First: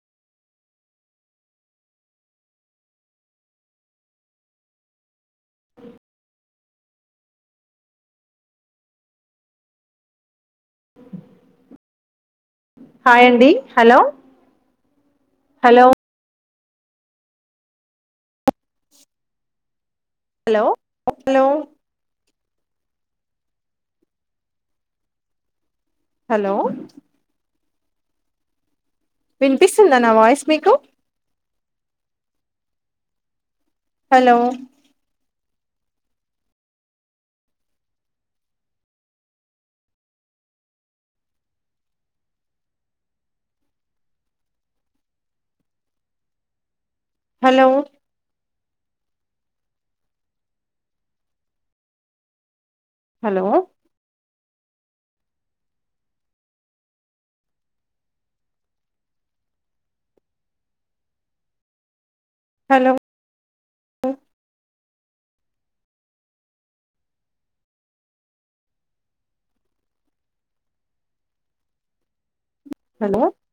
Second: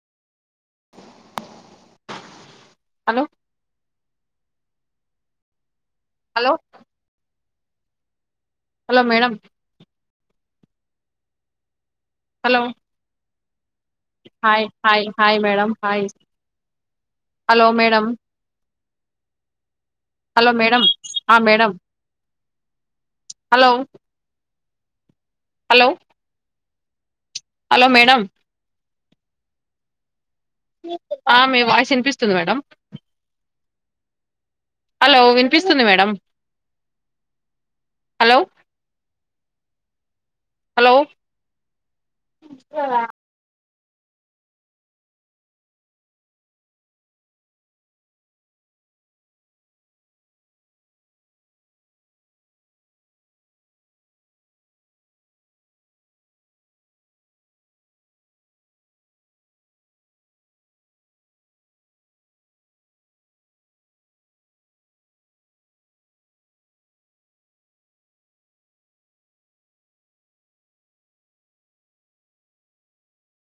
hello hello hello madam hello hi అండి hello hi hi hi మేడ hello hi hello madam hello madam hello madam hello hello hello hello madam వినిపిస్తుందా నా voice మీకు ఆమె voice వినిపిస్తుంది madam hello hello వినిపిస్తుంది madam hello hello hello hello hello hello